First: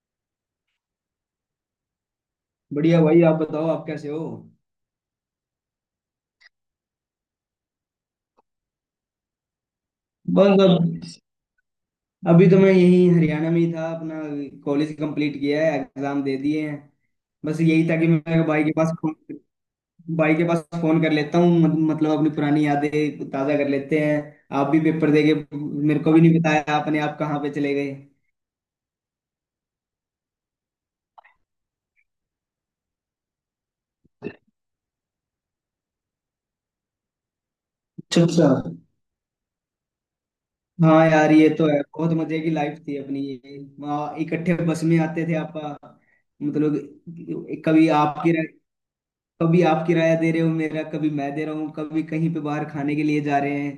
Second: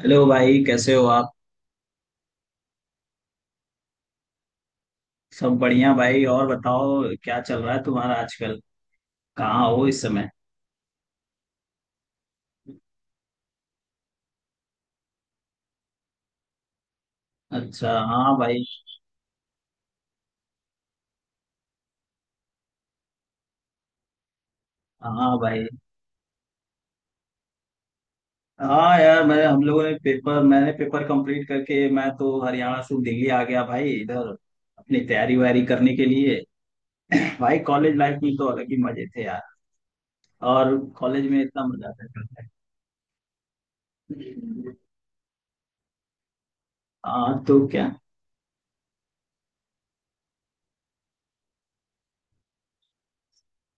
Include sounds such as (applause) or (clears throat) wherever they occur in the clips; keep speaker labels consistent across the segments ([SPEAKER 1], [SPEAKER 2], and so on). [SPEAKER 1] Hello भाई कैसे हो आप।
[SPEAKER 2] बढ़िया भाई। आप बताओ, आप कैसे हो?
[SPEAKER 1] सब बढ़िया भाई। और बताओ क्या चल रहा है तुम्हारा आजकल। कहाँ हो इस समय।
[SPEAKER 2] बस अब, अभी तो मैं यही हरियाणा में ही था अपना। कॉलेज कंप्लीट किया है, एग्जाम दे दिए हैं। बस यही
[SPEAKER 1] अच्छा,
[SPEAKER 2] था कि
[SPEAKER 1] हाँ
[SPEAKER 2] मैं भाई
[SPEAKER 1] भाई।
[SPEAKER 2] के पास फोन भाई के पास फोन कर लेता हूँ। मतलब अपनी पुरानी यादें ताजा कर लेते हैं। आप भी पेपर दे के
[SPEAKER 1] हाँ भाई।
[SPEAKER 2] मेरे को भी नहीं बताया आपने, आप कहाँ पे चले गए?
[SPEAKER 1] हाँ यार, मैं हम लोगों ने पेपर मैंने पेपर कंप्लीट करके मैं तो हरियाणा से दिल्ली आ गया भाई इधर अपनी तैयारी वैयारी करने के लिए। (clears throat) भाई कॉलेज लाइफ
[SPEAKER 2] अच्छा
[SPEAKER 1] में तो
[SPEAKER 2] अच्छा।
[SPEAKER 1] अलग ही मजे थे यार। और
[SPEAKER 2] हाँ
[SPEAKER 1] कॉलेज
[SPEAKER 2] यार,
[SPEAKER 1] में
[SPEAKER 2] ये
[SPEAKER 1] इतना
[SPEAKER 2] तो है,
[SPEAKER 1] मजा आता
[SPEAKER 2] बहुत मजे
[SPEAKER 1] था।
[SPEAKER 2] की लाइफ थी अपनी। ये वहाँ इकट्ठे बस में आते थे आप। मतलब
[SPEAKER 1] हाँ तो
[SPEAKER 2] कभी
[SPEAKER 1] क्या।
[SPEAKER 2] आपकी, कभी आप किराया दे रहे हो मेरा, कभी मैं दे रहा हूँ, कभी कहीं पे बाहर खाने के लिए जा रहे हैं।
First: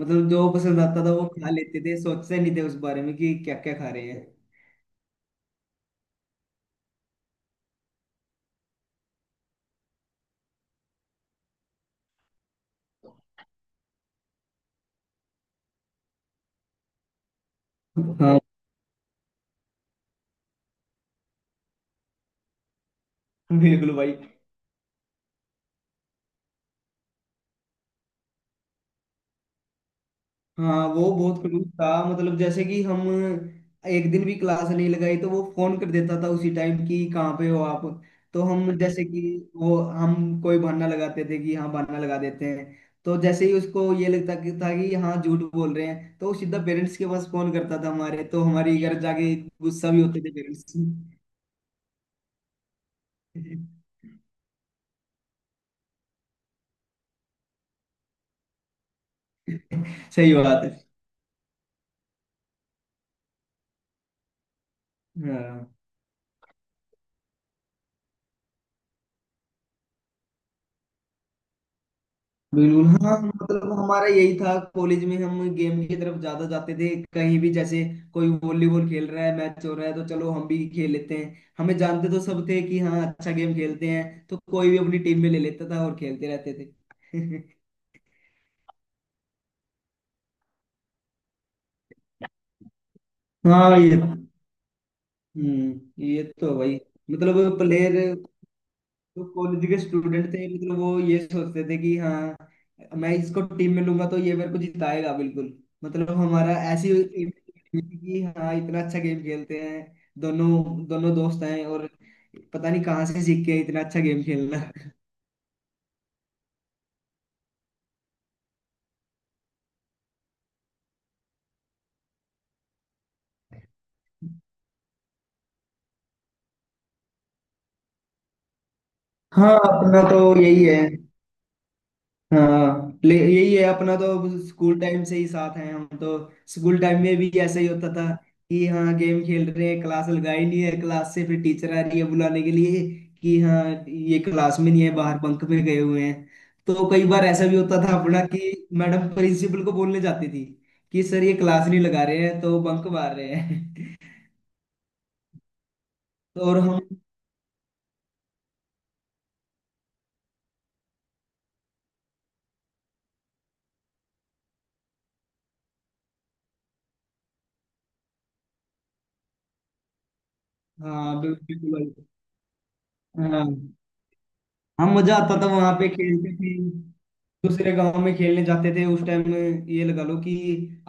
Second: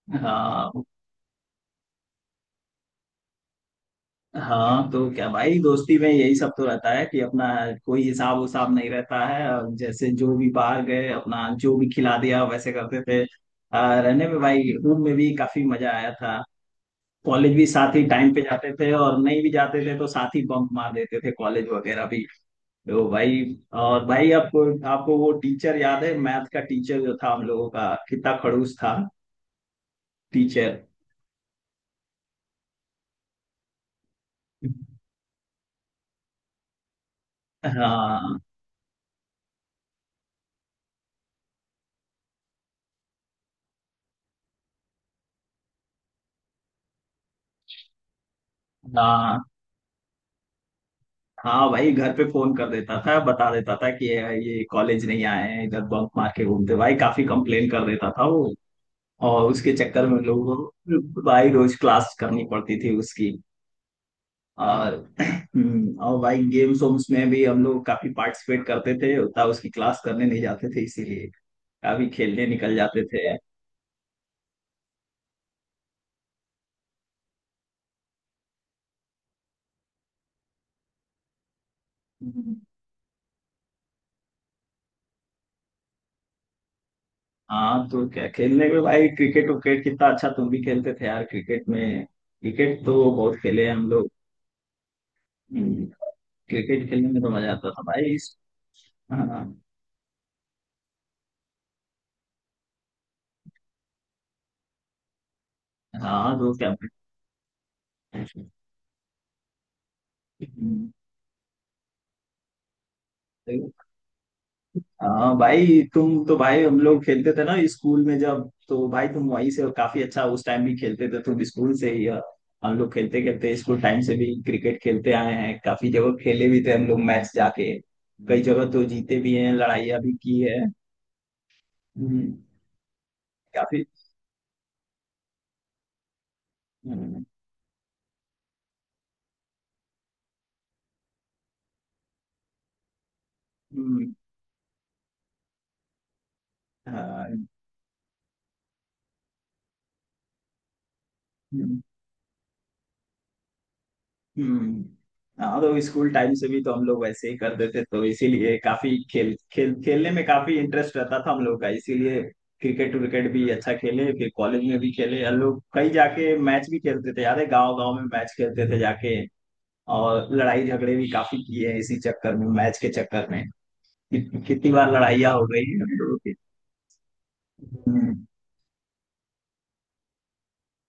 [SPEAKER 2] मतलब जो पसंद
[SPEAKER 1] हाँ।
[SPEAKER 2] आता था वो खा लेते थे, सोचते नहीं थे उस बारे में कि क्या क्या खा रहे हैं।
[SPEAKER 1] हाँ तो क्या भाई, दोस्ती में यही सब तो रहता है कि अपना कोई हिसाब उसाब नहीं रहता है, और जैसे जो भी बाहर गए अपना जो भी खिला दिया वैसे करते थे। रहने में भाई रूम में भी काफी मजा आया था। कॉलेज भी साथ ही टाइम
[SPEAKER 2] हाँ।
[SPEAKER 1] पे जाते थे, और नहीं भी जाते थे तो साथ ही बंक मार देते थे कॉलेज वगैरह भी। तो भाई।
[SPEAKER 2] (laughs) बिल्कुल
[SPEAKER 1] और
[SPEAKER 2] भाई।
[SPEAKER 1] भाई आपको आपको वो टीचर याद है, मैथ का टीचर जो था हम लोगों का कितना खड़ूस था टीचर।
[SPEAKER 2] हाँ वो बहुत क्लोज था, मतलब जैसे कि हम एक दिन भी क्लास नहीं लगाई तो वो फोन कर देता था उसी टाइम कि कहाँ पे हो आप।
[SPEAKER 1] हाँ
[SPEAKER 2] तो हम जैसे कि वो हम कोई बहाना लगाते थे कि हाँ बहाना लगा देते हैं। तो जैसे ही उसको ये लगता कि था कि हाँ झूठ बोल रहे हैं तो वो सीधा पेरेंट्स के पास फोन करता था हमारे, तो हमारे घर जाके
[SPEAKER 1] हाँ।
[SPEAKER 2] गुस्सा भी होते थे पेरेंट्स।
[SPEAKER 1] हाँ भाई, घर पे फोन कर देता था, बता देता था
[SPEAKER 2] (laughs)
[SPEAKER 1] कि ये कॉलेज नहीं आए हैं, इधर बंक मार के घूमते भाई, काफी कंप्लेन कर देता था वो। और उसके चक्कर में
[SPEAKER 2] सही
[SPEAKER 1] लोगों
[SPEAKER 2] बात है।
[SPEAKER 1] को भाई रोज क्लास करनी पड़ती थी उसकी। और
[SPEAKER 2] हाँ
[SPEAKER 1] और भाई गेम्स वेम्स में भी हम लोग काफी पार्टिसिपेट करते थे, उतना उसकी क्लास करने नहीं जाते थे इसीलिए, काफी खेलने निकल
[SPEAKER 2] बिल्कुल,
[SPEAKER 1] जाते
[SPEAKER 2] हाँ
[SPEAKER 1] थे।
[SPEAKER 2] मतलब हमारा यही था, कॉलेज में हम गेम की तरफ ज्यादा जाते थे। कहीं भी जैसे कोई वॉलीबॉल खेल रहा है, मैच हो रहा है तो चलो हम भी खेल लेते हैं, हमें जानते तो सब
[SPEAKER 1] हम्म।
[SPEAKER 2] थे कि हाँ अच्छा गेम खेलते हैं तो कोई भी अपनी टीम में ले लेता था और खेलते रहते थे। (laughs)
[SPEAKER 1] हाँ तो क्या खेलने में भाई, क्रिकेट विकेट कितना अच्छा तुम भी खेलते थे यार, क्रिकेट में क्रिकेट तो बहुत खेले हैं
[SPEAKER 2] हाँ
[SPEAKER 1] हम
[SPEAKER 2] ये।
[SPEAKER 1] लोग। हम्म,
[SPEAKER 2] ये तो भाई
[SPEAKER 1] क्रिकेट खेलने में तो मजा
[SPEAKER 2] मतलब
[SPEAKER 1] आता था
[SPEAKER 2] प्लेयर
[SPEAKER 1] भाई
[SPEAKER 2] तो
[SPEAKER 1] हाँ।
[SPEAKER 2] कॉलेज के स्टूडेंट थे, मतलब वो ये सोचते थे कि हाँ मैं इसको टीम में लूंगा तो ये मेरे को जिताएगा, बिल्कुल। मतलब
[SPEAKER 1] हाँ तो
[SPEAKER 2] हमारा
[SPEAKER 1] क्या।
[SPEAKER 2] ऐसी एक team थी कि हाँ इतना अच्छा गेम खेलते हैं, दोनों
[SPEAKER 1] हम्म,
[SPEAKER 2] दोनों दोस्त हैं और पता नहीं कहाँ से सीख के
[SPEAKER 1] तो-
[SPEAKER 2] इतना अच्छा गेम खेलना।
[SPEAKER 1] हाँ भाई, तुम तो भाई हम लोग खेलते थे ना स्कूल में जब, तो भाई तुम वहीं से काफी अच्छा उस टाइम भी खेलते थे, तुम स्कूल से ही हम लोग खेलते खेलते स्कूल टाइम से भी क्रिकेट खेलते आए हैं, काफी जगह खेले भी थे हम लोग मैच जाके, कई जगह तो जीते भी हैं,
[SPEAKER 2] हाँ
[SPEAKER 1] लड़ाइयाँ
[SPEAKER 2] अपना
[SPEAKER 1] भी
[SPEAKER 2] तो
[SPEAKER 1] की है।
[SPEAKER 2] यही है।
[SPEAKER 1] हम्म।
[SPEAKER 2] हाँ ले यही है
[SPEAKER 1] काफी।
[SPEAKER 2] अपना तो, स्कूल टाइम से ही साथ हैं हम तो। स्कूल टाइम में
[SPEAKER 1] हम्म।
[SPEAKER 2] भी ऐसा ही होता था कि हाँ गेम खेल रहे हैं, क्लास लगाई नहीं है, क्लास से फिर टीचर आ रही है बुलाने के लिए कि हाँ
[SPEAKER 1] हम्म।
[SPEAKER 2] ये क्लास में नहीं है, बाहर बंक में गए हुए हैं। तो कई बार
[SPEAKER 1] हाँ।
[SPEAKER 2] ऐसा भी होता था अपना कि मैडम प्रिंसिपल को बोलने जाती थी कि सर ये क्लास
[SPEAKER 1] हम्म।
[SPEAKER 2] नहीं लगा रहे हैं तो बंक मार रहे हैं।
[SPEAKER 1] हम्म। हाँ तो स्कूल टाइम
[SPEAKER 2] (laughs) तो
[SPEAKER 1] से
[SPEAKER 2] और
[SPEAKER 1] भी तो
[SPEAKER 2] हम।
[SPEAKER 1] हम लोग वैसे ही करते थे, तो इसीलिए काफी खेल खेल खेलने में काफी इंटरेस्ट रहता था हम लोग का, इसीलिए क्रिकेट विकेट भी अच्छा खेले, फिर कॉलेज में भी खेले हम लोग, कहीं जाके मैच भी खेलते थे, याद है गांव गांव में मैच खेलते थे जाके। और लड़ाई झगड़े भी
[SPEAKER 2] हाँ
[SPEAKER 1] काफी किए हैं
[SPEAKER 2] बिल्कुल।
[SPEAKER 1] इसी चक्कर में, मैच के चक्कर में
[SPEAKER 2] हाँ
[SPEAKER 1] कितनी
[SPEAKER 2] हाँ
[SPEAKER 1] बार
[SPEAKER 2] मजा
[SPEAKER 1] लड़ाइयाँ
[SPEAKER 2] आता
[SPEAKER 1] हो
[SPEAKER 2] था,
[SPEAKER 1] गई (laughs)
[SPEAKER 2] वहां
[SPEAKER 1] हैं
[SPEAKER 2] पे
[SPEAKER 1] हम लोगों
[SPEAKER 2] खेलते
[SPEAKER 1] की।
[SPEAKER 2] थे, दूसरे गांव
[SPEAKER 1] हम्म।
[SPEAKER 2] में खेलने जाते थे उस टाइम। ये लगा लो कि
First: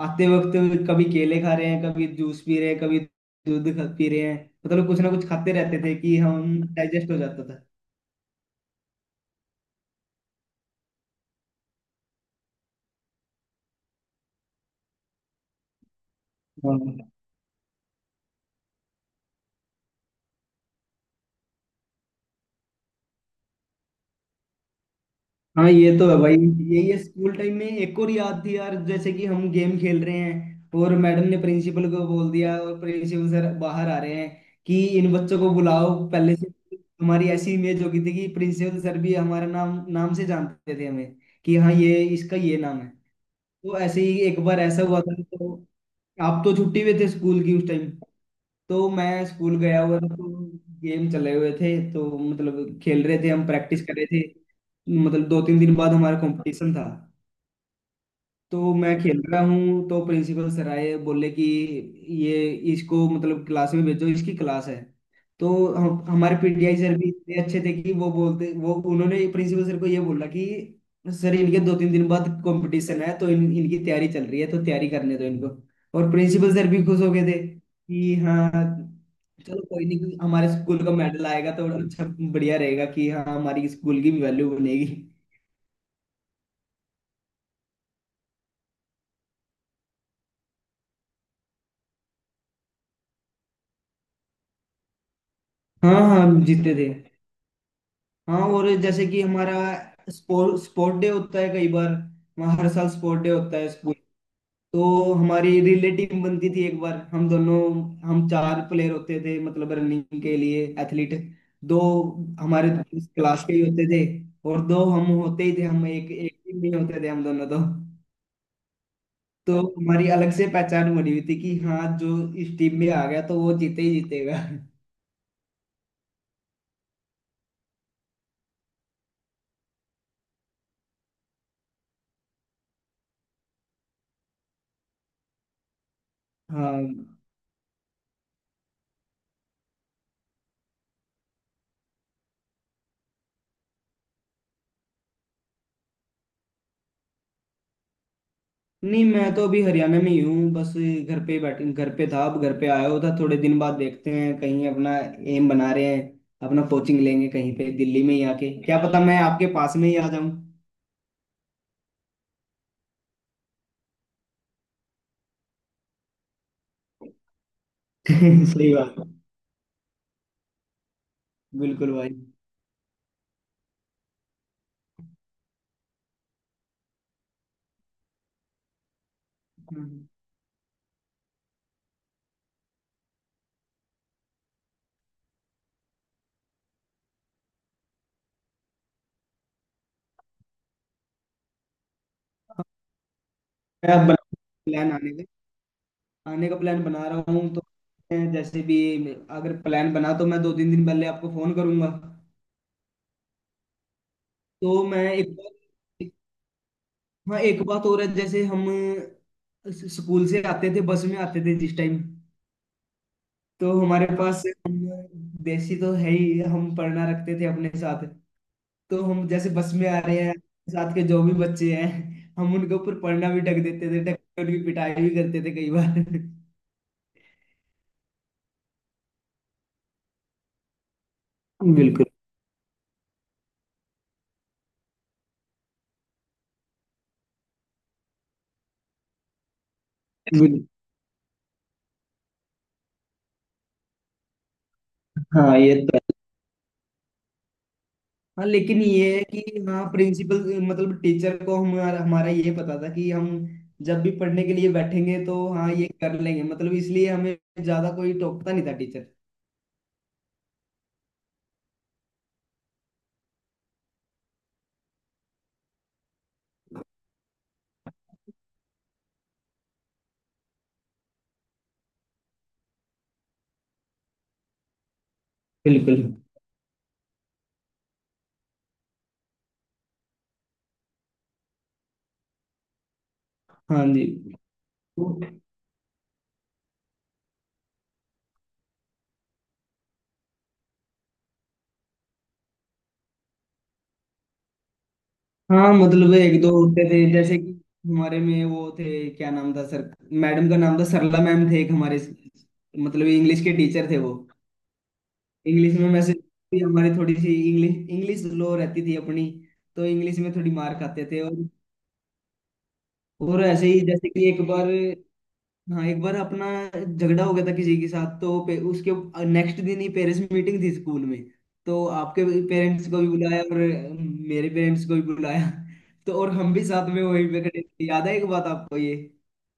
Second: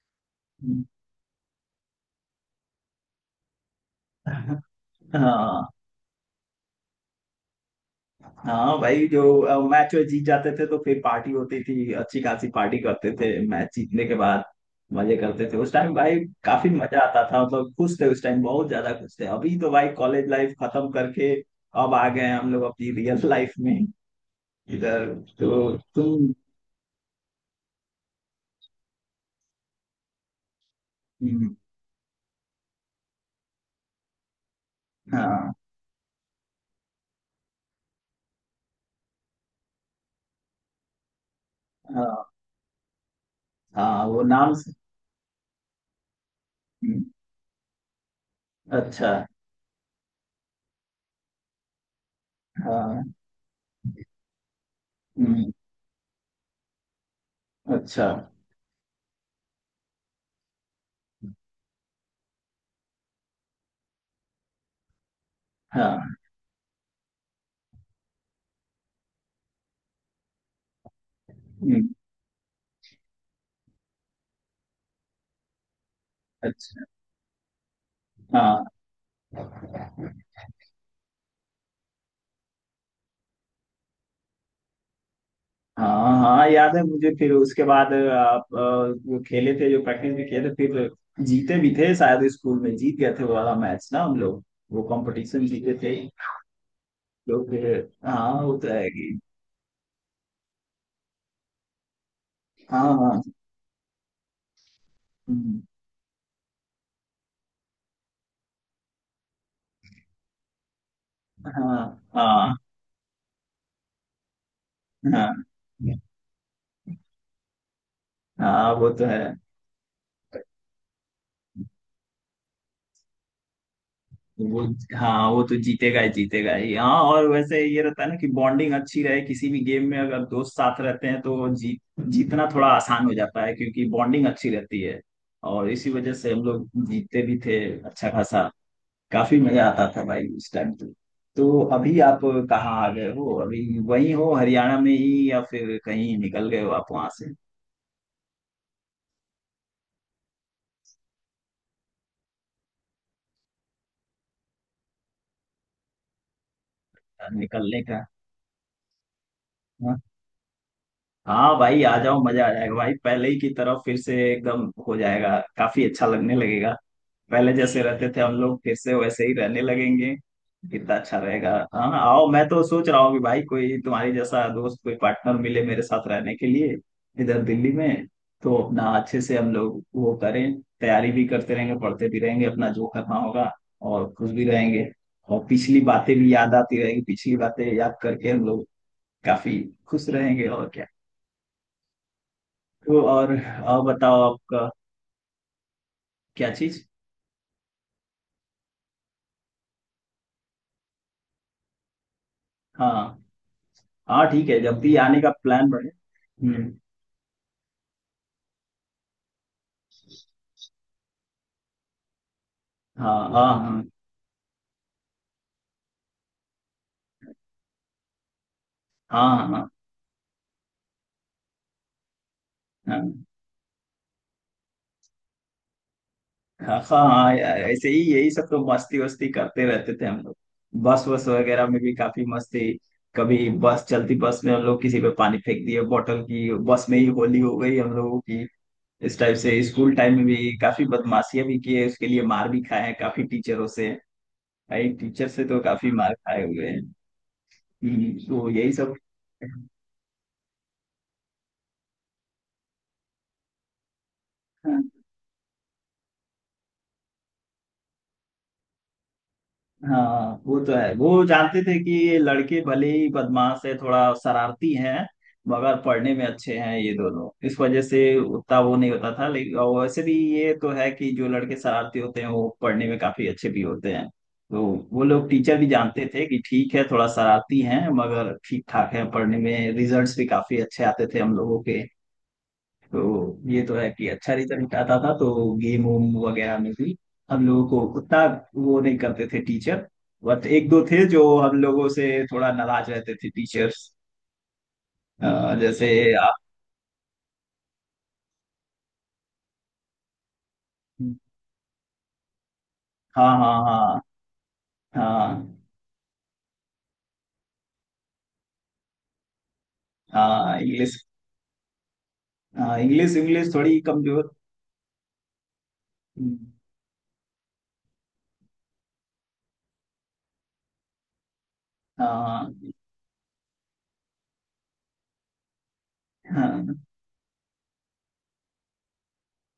[SPEAKER 2] आते वक्त
[SPEAKER 1] हम्म।
[SPEAKER 2] कभी केले खा रहे हैं, कभी जूस पी रहे हैं, कभी दूध पी रहे हैं। मतलब कुछ ना कुछ खाते
[SPEAKER 1] हाँ,
[SPEAKER 2] रहते थे कि हम डाइजेस्ट हो जाता
[SPEAKER 1] हाँ भाई, जो मैच वैच जीत जाते थे तो फिर पार्टी होती थी, अच्छी खासी पार्टी करते थे मैच जीतने के बाद, मजे करते थे उस टाइम भाई। काफी
[SPEAKER 2] था।
[SPEAKER 1] मजा आता था, मतलब खुश थे उस टाइम, बहुत ज्यादा खुश थे। अभी तो भाई कॉलेज लाइफ खत्म करके अब आ गए हैं हम लोग अपनी रियल (laughs) लाइफ में इधर।
[SPEAKER 2] हाँ
[SPEAKER 1] तो
[SPEAKER 2] ये तो है
[SPEAKER 1] तुम।
[SPEAKER 2] भाई। यही है स्कूल टाइम में एक और याद थी यार, जैसे कि हम गेम खेल रहे हैं और मैडम ने
[SPEAKER 1] हम्म।
[SPEAKER 2] प्रिंसिपल को बोल दिया और प्रिंसिपल सर बाहर आ रहे हैं कि इन बच्चों को
[SPEAKER 1] हाँ,
[SPEAKER 2] बुलाओ पहले से। हमारी ऐसी इमेज हो गई थी कि प्रिंसिपल सर भी हमारा नाम नाम से जानते थे हमें कि हाँ ये
[SPEAKER 1] हाँ,
[SPEAKER 2] इसका ये नाम है। वो ऐसे
[SPEAKER 1] हाँ।
[SPEAKER 2] ही
[SPEAKER 1] वो
[SPEAKER 2] एक
[SPEAKER 1] नाम
[SPEAKER 2] बार
[SPEAKER 1] से।
[SPEAKER 2] ऐसा हुआ था तो आप तो छुट्टी पे
[SPEAKER 1] हम्म।
[SPEAKER 2] थे स्कूल की उस टाइम। तो
[SPEAKER 1] अच्छा।
[SPEAKER 2] मैं स्कूल गया हुआ था तो गेम चले हुए थे तो मतलब
[SPEAKER 1] हाँ।
[SPEAKER 2] खेल रहे थे, हम प्रैक्टिस कर रहे थे। मतलब दो
[SPEAKER 1] हम्म।
[SPEAKER 2] तीन दिन बाद हमारा कंपटीशन था।
[SPEAKER 1] अच्छा।
[SPEAKER 2] तो मैं खेल रहा हूँ तो प्रिंसिपल सर आए, बोले कि ये इसको मतलब क्लास में भेजो, इसकी क्लास है। तो हम
[SPEAKER 1] हाँ।
[SPEAKER 2] हमारे पीटीआई सर भी इतने अच्छे थे कि वो बोलते वो उन्होंने प्रिंसिपल सर को ये बोला कि सर इनके दो
[SPEAKER 1] हम्म।
[SPEAKER 2] तीन दिन बाद कंपटीशन है तो इन इनकी तैयारी चल रही है, तो तैयारी करने दो इनको। और प्रिंसिपल सर
[SPEAKER 1] अच्छा।
[SPEAKER 2] भी खुश हो गए थे कि हाँ
[SPEAKER 1] हाँ,
[SPEAKER 2] चलो कोई नहीं, हमारे स्कूल का मेडल आएगा तो अच्छा बढ़िया रहेगा कि हाँ हमारी स्कूल की वैल्यू बनेगी।
[SPEAKER 1] हाँ, हाँ याद है मुझे। फिर उसके बाद आप वो खेले थे, जो प्रैक्टिस भी किए थे फिर, जीते भी थे शायद स्कूल में, जीत गए थे वो वाला मैच ना हम लोग, वो कंपटीशन जीते
[SPEAKER 2] हाँ
[SPEAKER 1] थे।
[SPEAKER 2] हाँ जीते थे।
[SPEAKER 1] तो फिर। हाँ
[SPEAKER 2] हाँ
[SPEAKER 1] वो तो
[SPEAKER 2] और
[SPEAKER 1] है
[SPEAKER 2] जैसे
[SPEAKER 1] कि।
[SPEAKER 2] कि हमारा स्पोर्ट स्पोर्ट डे होता है कई बार, वहाँ हर
[SPEAKER 1] हाँ।
[SPEAKER 2] साल
[SPEAKER 1] हाँ।
[SPEAKER 2] स्पोर्ट डे होता है स्कूल। तो हमारी
[SPEAKER 1] हम्म।
[SPEAKER 2] रिले टीम बनती थी एक बार, हम दोनों हम चार प्लेयर होते थे, मतलब रनिंग के लिए एथलीट।
[SPEAKER 1] हाँ।
[SPEAKER 2] दो
[SPEAKER 1] हाँ।
[SPEAKER 2] हमारे क्लास के ही होते थे और दो हम
[SPEAKER 1] हाँ।
[SPEAKER 2] होते ही थे, हम एक एक टीम में होते थे, हम दोनों तो।
[SPEAKER 1] हाँ वो तो है
[SPEAKER 2] तो हमारी अलग से पहचान बनी हुई थी कि हाँ जो इस टीम में आ गया तो वो जीते ही जीतेगा।
[SPEAKER 1] वो। हाँ वो तो जीतेगा ही, जीतेगा ही। हाँ, और वैसे ये रहता है ना कि बॉन्डिंग अच्छी रहे, किसी भी गेम में अगर दोस्त साथ रहते हैं तो जीतना थोड़ा आसान हो जाता है, क्योंकि बॉन्डिंग अच्छी रहती है। और इसी वजह से हम लोग
[SPEAKER 2] हाँ।
[SPEAKER 1] जीतते भी थे अच्छा खासा। काफी मजा आता था भाई उस टाइम तो। तो अभी आप कहाँ आ गए हो, अभी वहीं हो हरियाणा में ही, या फिर कहीं निकल गए हो आप वहां से
[SPEAKER 2] नहीं, मैं तो अभी हरियाणा में ही हूँ, बस घर पे बैठ घर पे था, अब घर पे आया हुआ था। थोड़े दिन बाद देखते हैं कहीं अपना एम बना रहे हैं अपना, कोचिंग लेंगे कहीं पे
[SPEAKER 1] निकलने का।
[SPEAKER 2] दिल्ली में ही आके, क्या पता मैं आपके पास में ही
[SPEAKER 1] हाँ,
[SPEAKER 2] आ जाऊं।
[SPEAKER 1] हाँ भाई आ जाओ, मजा आ जाएगा भाई, पहले ही की तरह फिर से एकदम हो जाएगा, काफी अच्छा लगने लगेगा। पहले जैसे रहते थे हम
[SPEAKER 2] (laughs)
[SPEAKER 1] लोग
[SPEAKER 2] सही
[SPEAKER 1] फिर से
[SPEAKER 2] बात है।
[SPEAKER 1] वैसे ही रहने लगेंगे। कितना अच्छा रहेगा, हाँ
[SPEAKER 2] बिल्कुल भाई।
[SPEAKER 1] आओ, मैं तो सोच रहा हूँ कि भाई कोई तुम्हारे जैसा दोस्त, कोई पार्टनर मिले मेरे साथ रहने के लिए इधर दिल्ली में। तो अपना अच्छे से हम लोग
[SPEAKER 2] हम्म।
[SPEAKER 1] वो करें, तैयारी भी करते रहेंगे, पढ़ते भी रहेंगे, अपना जो करना होगा, और खुश भी रहेंगे, और पिछली बातें भी याद आती रहेगी, पिछली बातें याद करके हम लोग काफी खुश रहेंगे और क्या। तो और
[SPEAKER 2] मैं अब बना
[SPEAKER 1] बताओ आपका
[SPEAKER 2] प्लान आने
[SPEAKER 1] क्या
[SPEAKER 2] का प्लान
[SPEAKER 1] चीज।
[SPEAKER 2] बना रहा हूँ, तो मैं जैसे भी अगर प्लान बना तो मैं दो तीन दिन पहले आपको फोन करूंगा।
[SPEAKER 1] हाँ, हाँ ठीक है, जब
[SPEAKER 2] तो
[SPEAKER 1] भी
[SPEAKER 2] मैं
[SPEAKER 1] आने का
[SPEAKER 2] एक बार।
[SPEAKER 1] प्लान बने। हम्म।
[SPEAKER 2] हाँ एक बात और है, जैसे हम स्कूल से आते थे, बस में आते थे जिस टाइम,
[SPEAKER 1] हाँ। हाँ।
[SPEAKER 2] तो
[SPEAKER 1] हाँ।
[SPEAKER 2] हमारे पास हम देसी तो है ही हम पढ़ना रखते थे अपने साथ। तो
[SPEAKER 1] हाँ।
[SPEAKER 2] हम
[SPEAKER 1] हाँ।
[SPEAKER 2] जैसे
[SPEAKER 1] हाँ।
[SPEAKER 2] बस में आ रहे हैं, साथ के जो भी बच्चे हैं हम उनके ऊपर पढ़ना भी ढक देते थे, ढक के उनकी पिटाई भी करते थे कई बार।
[SPEAKER 1] हाँ। हाँ। हाँ, यार ऐसे ही यही सब तो मस्ती वस्ती करते रहते थे हम लोग, बस वस वगैरह में भी
[SPEAKER 2] बिल्कुल
[SPEAKER 1] काफी मस्ती। कभी बस चलती बस में हम लोग किसी पे पानी फेंक दिए बोतल की, बस में ही होली हो गई हम लोगों की। इस टाइप से स्कूल टाइम में भी
[SPEAKER 2] बिल-
[SPEAKER 1] काफी बदमाशियां भी किए, उसके लिए मार भी खाए हैं काफी टीचरों से। भाई टीचर से
[SPEAKER 2] हाँ
[SPEAKER 1] तो
[SPEAKER 2] ये
[SPEAKER 1] काफी
[SPEAKER 2] तो
[SPEAKER 1] मार
[SPEAKER 2] है।
[SPEAKER 1] खाए हुए हैं।
[SPEAKER 2] हाँ
[SPEAKER 1] तो यही
[SPEAKER 2] लेकिन
[SPEAKER 1] सब।
[SPEAKER 2] ये है कि हाँ प्रिंसिपल मतलब टीचर को हमारा हमारा ये पता था कि हम जब भी पढ़ने के लिए
[SPEAKER 1] हाँ।
[SPEAKER 2] बैठेंगे तो हाँ ये कर लेंगे, मतलब इसलिए हमें ज्यादा कोई टोकता नहीं था टीचर।
[SPEAKER 1] हाँ वो तो है, वो जानते थे कि ये लड़के भले ही बदमाश है, थोड़ा शरारती हैं मगर पढ़ने में अच्छे हैं ये दोनों, इस वजह से उतना वो नहीं होता था। लेकिन और वैसे भी ये तो है कि जो लड़के शरारती होते हैं वो पढ़ने में काफी अच्छे भी होते हैं, तो वो लोग, टीचर भी
[SPEAKER 2] बिल्कुल।
[SPEAKER 1] जानते थे कि ठीक है थोड़ा शरारती हैं मगर ठीक ठाक है पढ़ने में, रिजल्ट्स भी काफी अच्छे आते थे हम लोगों के। तो ये तो
[SPEAKER 2] हाँ
[SPEAKER 1] है
[SPEAKER 2] जी।
[SPEAKER 1] कि अच्छा रिजल्ट आता था तो गेम वोम वगैरह में भी हम लोगों को उतना वो नहीं करते थे टीचर। बट एक दो थे जो हम लोगों से थोड़ा नाराज रहते थे टीचर्स।
[SPEAKER 2] हाँ
[SPEAKER 1] जैसे
[SPEAKER 2] मतलब
[SPEAKER 1] आप।
[SPEAKER 2] एक दो होते थे, जैसे कि हमारे में वो थे, क्या नाम था सर, मैडम का नाम था, सरला मैम थे एक हमारे, मतलब
[SPEAKER 1] हाँ।
[SPEAKER 2] इंग्लिश
[SPEAKER 1] हाँ।
[SPEAKER 2] के टीचर थे
[SPEAKER 1] हाँ।
[SPEAKER 2] वो।
[SPEAKER 1] हाँ।
[SPEAKER 2] इंग्लिश में वैसे भी हमारी थोड़ी सी इंग्लिश इंग्लिश लो रहती थी अपनी, तो इंग्लिश में थोड़ी
[SPEAKER 1] हाँ
[SPEAKER 2] मार
[SPEAKER 1] इंग्लिश।
[SPEAKER 2] खाते थे।
[SPEAKER 1] हाँ इंग्लिश,
[SPEAKER 2] और
[SPEAKER 1] इंग्लिश
[SPEAKER 2] ऐसे
[SPEAKER 1] थोड़ी
[SPEAKER 2] ही जैसे कि
[SPEAKER 1] कमजोर।
[SPEAKER 2] एक बार, हाँ एक बार अपना झगड़ा हो गया था किसी के साथ तो उसके नेक्स्ट दिन ही पेरेंट्स मीटिंग थी स्कूल में। तो आपके
[SPEAKER 1] हाँ।
[SPEAKER 2] पेरेंट्स को भी बुलाया और मेरे पेरेंट्स को भी बुलाया। तो और हम भी
[SPEAKER 1] हाँ।
[SPEAKER 2] साथ में वहीं पे खड़े थे, याद है एक बात आपको ये?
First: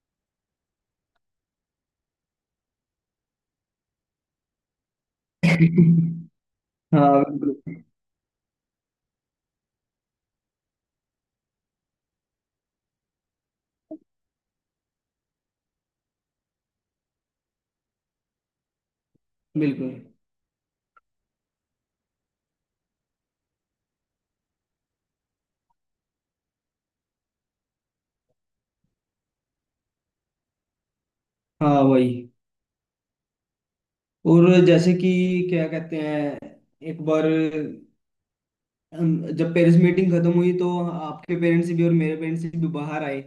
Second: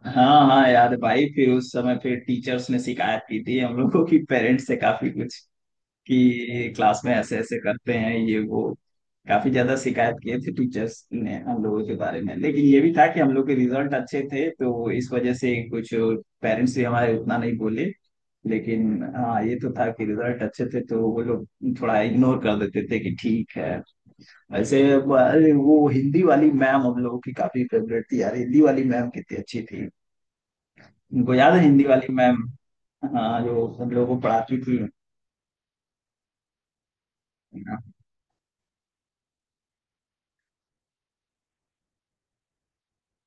[SPEAKER 1] हाँ। हाँ यार भाई फिर उस समय, फिर टीचर्स ने शिकायत की थी हम लोगों की पेरेंट्स से काफी कुछ,
[SPEAKER 2] (laughs)
[SPEAKER 1] कि क्लास में
[SPEAKER 2] हाँ
[SPEAKER 1] ऐसे ऐसे
[SPEAKER 2] बिल्कुल।
[SPEAKER 1] करते हैं ये वो, काफी ज्यादा शिकायत किए थे टीचर्स ने हम लोगों के बारे में। लेकिन ये भी था कि हम लोग के रिजल्ट अच्छे थे तो इस वजह से कुछ पेरेंट्स भी हमारे उतना नहीं बोले। लेकिन हाँ ये तो था
[SPEAKER 2] बिल्कुल।
[SPEAKER 1] कि रिजल्ट अच्छे थे तो वो लोग थोड़ा इग्नोर कर देते थे कि ठीक है। वैसे अरे वो हिंदी वाली मैम हम लोगों की काफी फेवरेट थी यार, हिंदी वाली मैम कितनी अच्छी थी, उनको याद है
[SPEAKER 2] हाँ
[SPEAKER 1] हिंदी वाली
[SPEAKER 2] वही।
[SPEAKER 1] मैम। हाँ जो हम लोगों को
[SPEAKER 2] और
[SPEAKER 1] पढ़ाती थी।
[SPEAKER 2] जैसे कि क्या कहते हैं, एक बार हम जब पेरेंट्स मीटिंग खत्म हुई तो आपके पेरेंट्स भी और मेरे पेरेंट्स भी बाहर आए।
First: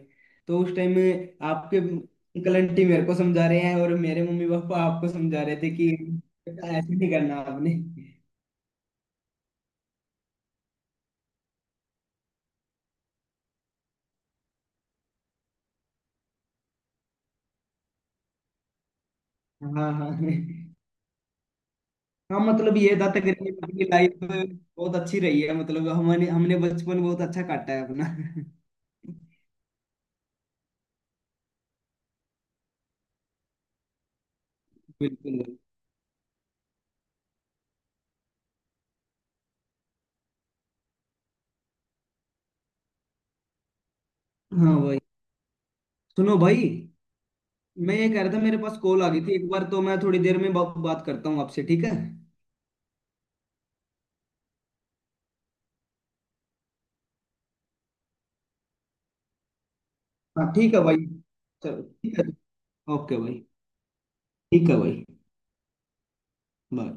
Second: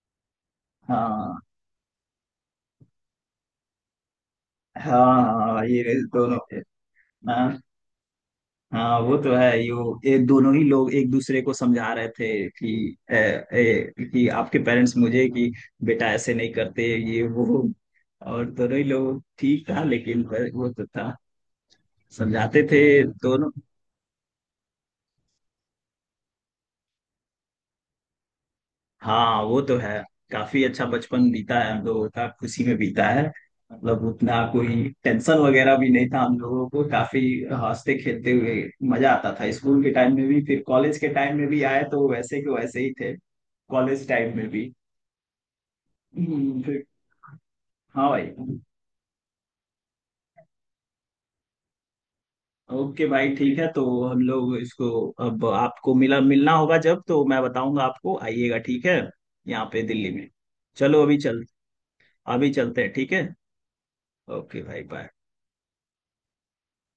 [SPEAKER 2] तो उस टाइम में
[SPEAKER 1] हाँ।
[SPEAKER 2] आपके अंकल आंटी मेरे को समझा रहे हैं और मेरे मम्मी पापा आपको
[SPEAKER 1] हाँ।
[SPEAKER 2] समझा रहे
[SPEAKER 1] हाँ
[SPEAKER 2] थे कि
[SPEAKER 1] ये दोनों।
[SPEAKER 2] बेटा ऐसे नहीं करना
[SPEAKER 1] हाँ।
[SPEAKER 2] आपने।
[SPEAKER 1] हाँ वो तो है, यो ये दोनों ही लोग एक दूसरे को समझा रहे थे कि ए, ए, कि आपके पेरेंट्स मुझे कि बेटा ऐसे नहीं करते, ये वो। और दोनों ही लोग ठीक था,
[SPEAKER 2] हाँ हाँ
[SPEAKER 1] लेकिन वो तो था,
[SPEAKER 2] हाँ।
[SPEAKER 1] समझाते
[SPEAKER 2] मतलब
[SPEAKER 1] थे
[SPEAKER 2] ये था तकरीबन
[SPEAKER 1] दोनों।
[SPEAKER 2] आपकी लाइफ बहुत अच्छी रही है, मतलब हमने हमने बचपन बहुत अच्छा काटा है अपना।
[SPEAKER 1] हाँ वो तो है, काफी अच्छा बचपन बीता है हम लोगों का, खुशी में बीता है, मतलब उतना कोई टेंशन
[SPEAKER 2] बिल्कुल।
[SPEAKER 1] वगैरह भी नहीं था हम लोगों को, काफी हंसते खेलते हुए मजा आता था स्कूल के टाइम में भी, फिर कॉलेज के टाइम में भी आए तो वैसे के वैसे ही थे, कॉलेज टाइम में भी।
[SPEAKER 2] हाँ भाई सुनो भाई,
[SPEAKER 1] फिर।
[SPEAKER 2] मैं
[SPEAKER 1] हाँ
[SPEAKER 2] ये कह
[SPEAKER 1] भाई।
[SPEAKER 2] रहा था मेरे पास कॉल आ गई थी एक बार, तो मैं थोड़ी देर में बात करता हूँ आपसे, ठीक है?
[SPEAKER 1] ओके भाई ठीक है, तो हम लोग इसको, अब आपको मिला मिलना होगा जब तो मैं बताऊंगा आपको, आइएगा ठीक है, यहाँ पे दिल्ली में।
[SPEAKER 2] हाँ ठीक है भाई।
[SPEAKER 1] चलो अभी चल।
[SPEAKER 2] चलो ठीक है।
[SPEAKER 1] अभी चलते हैं ठीक
[SPEAKER 2] ओके
[SPEAKER 1] है।
[SPEAKER 2] भाई।
[SPEAKER 1] ओके
[SPEAKER 2] ठीक है
[SPEAKER 1] भाई
[SPEAKER 2] भाई।
[SPEAKER 1] बाय।
[SPEAKER 2] बाय।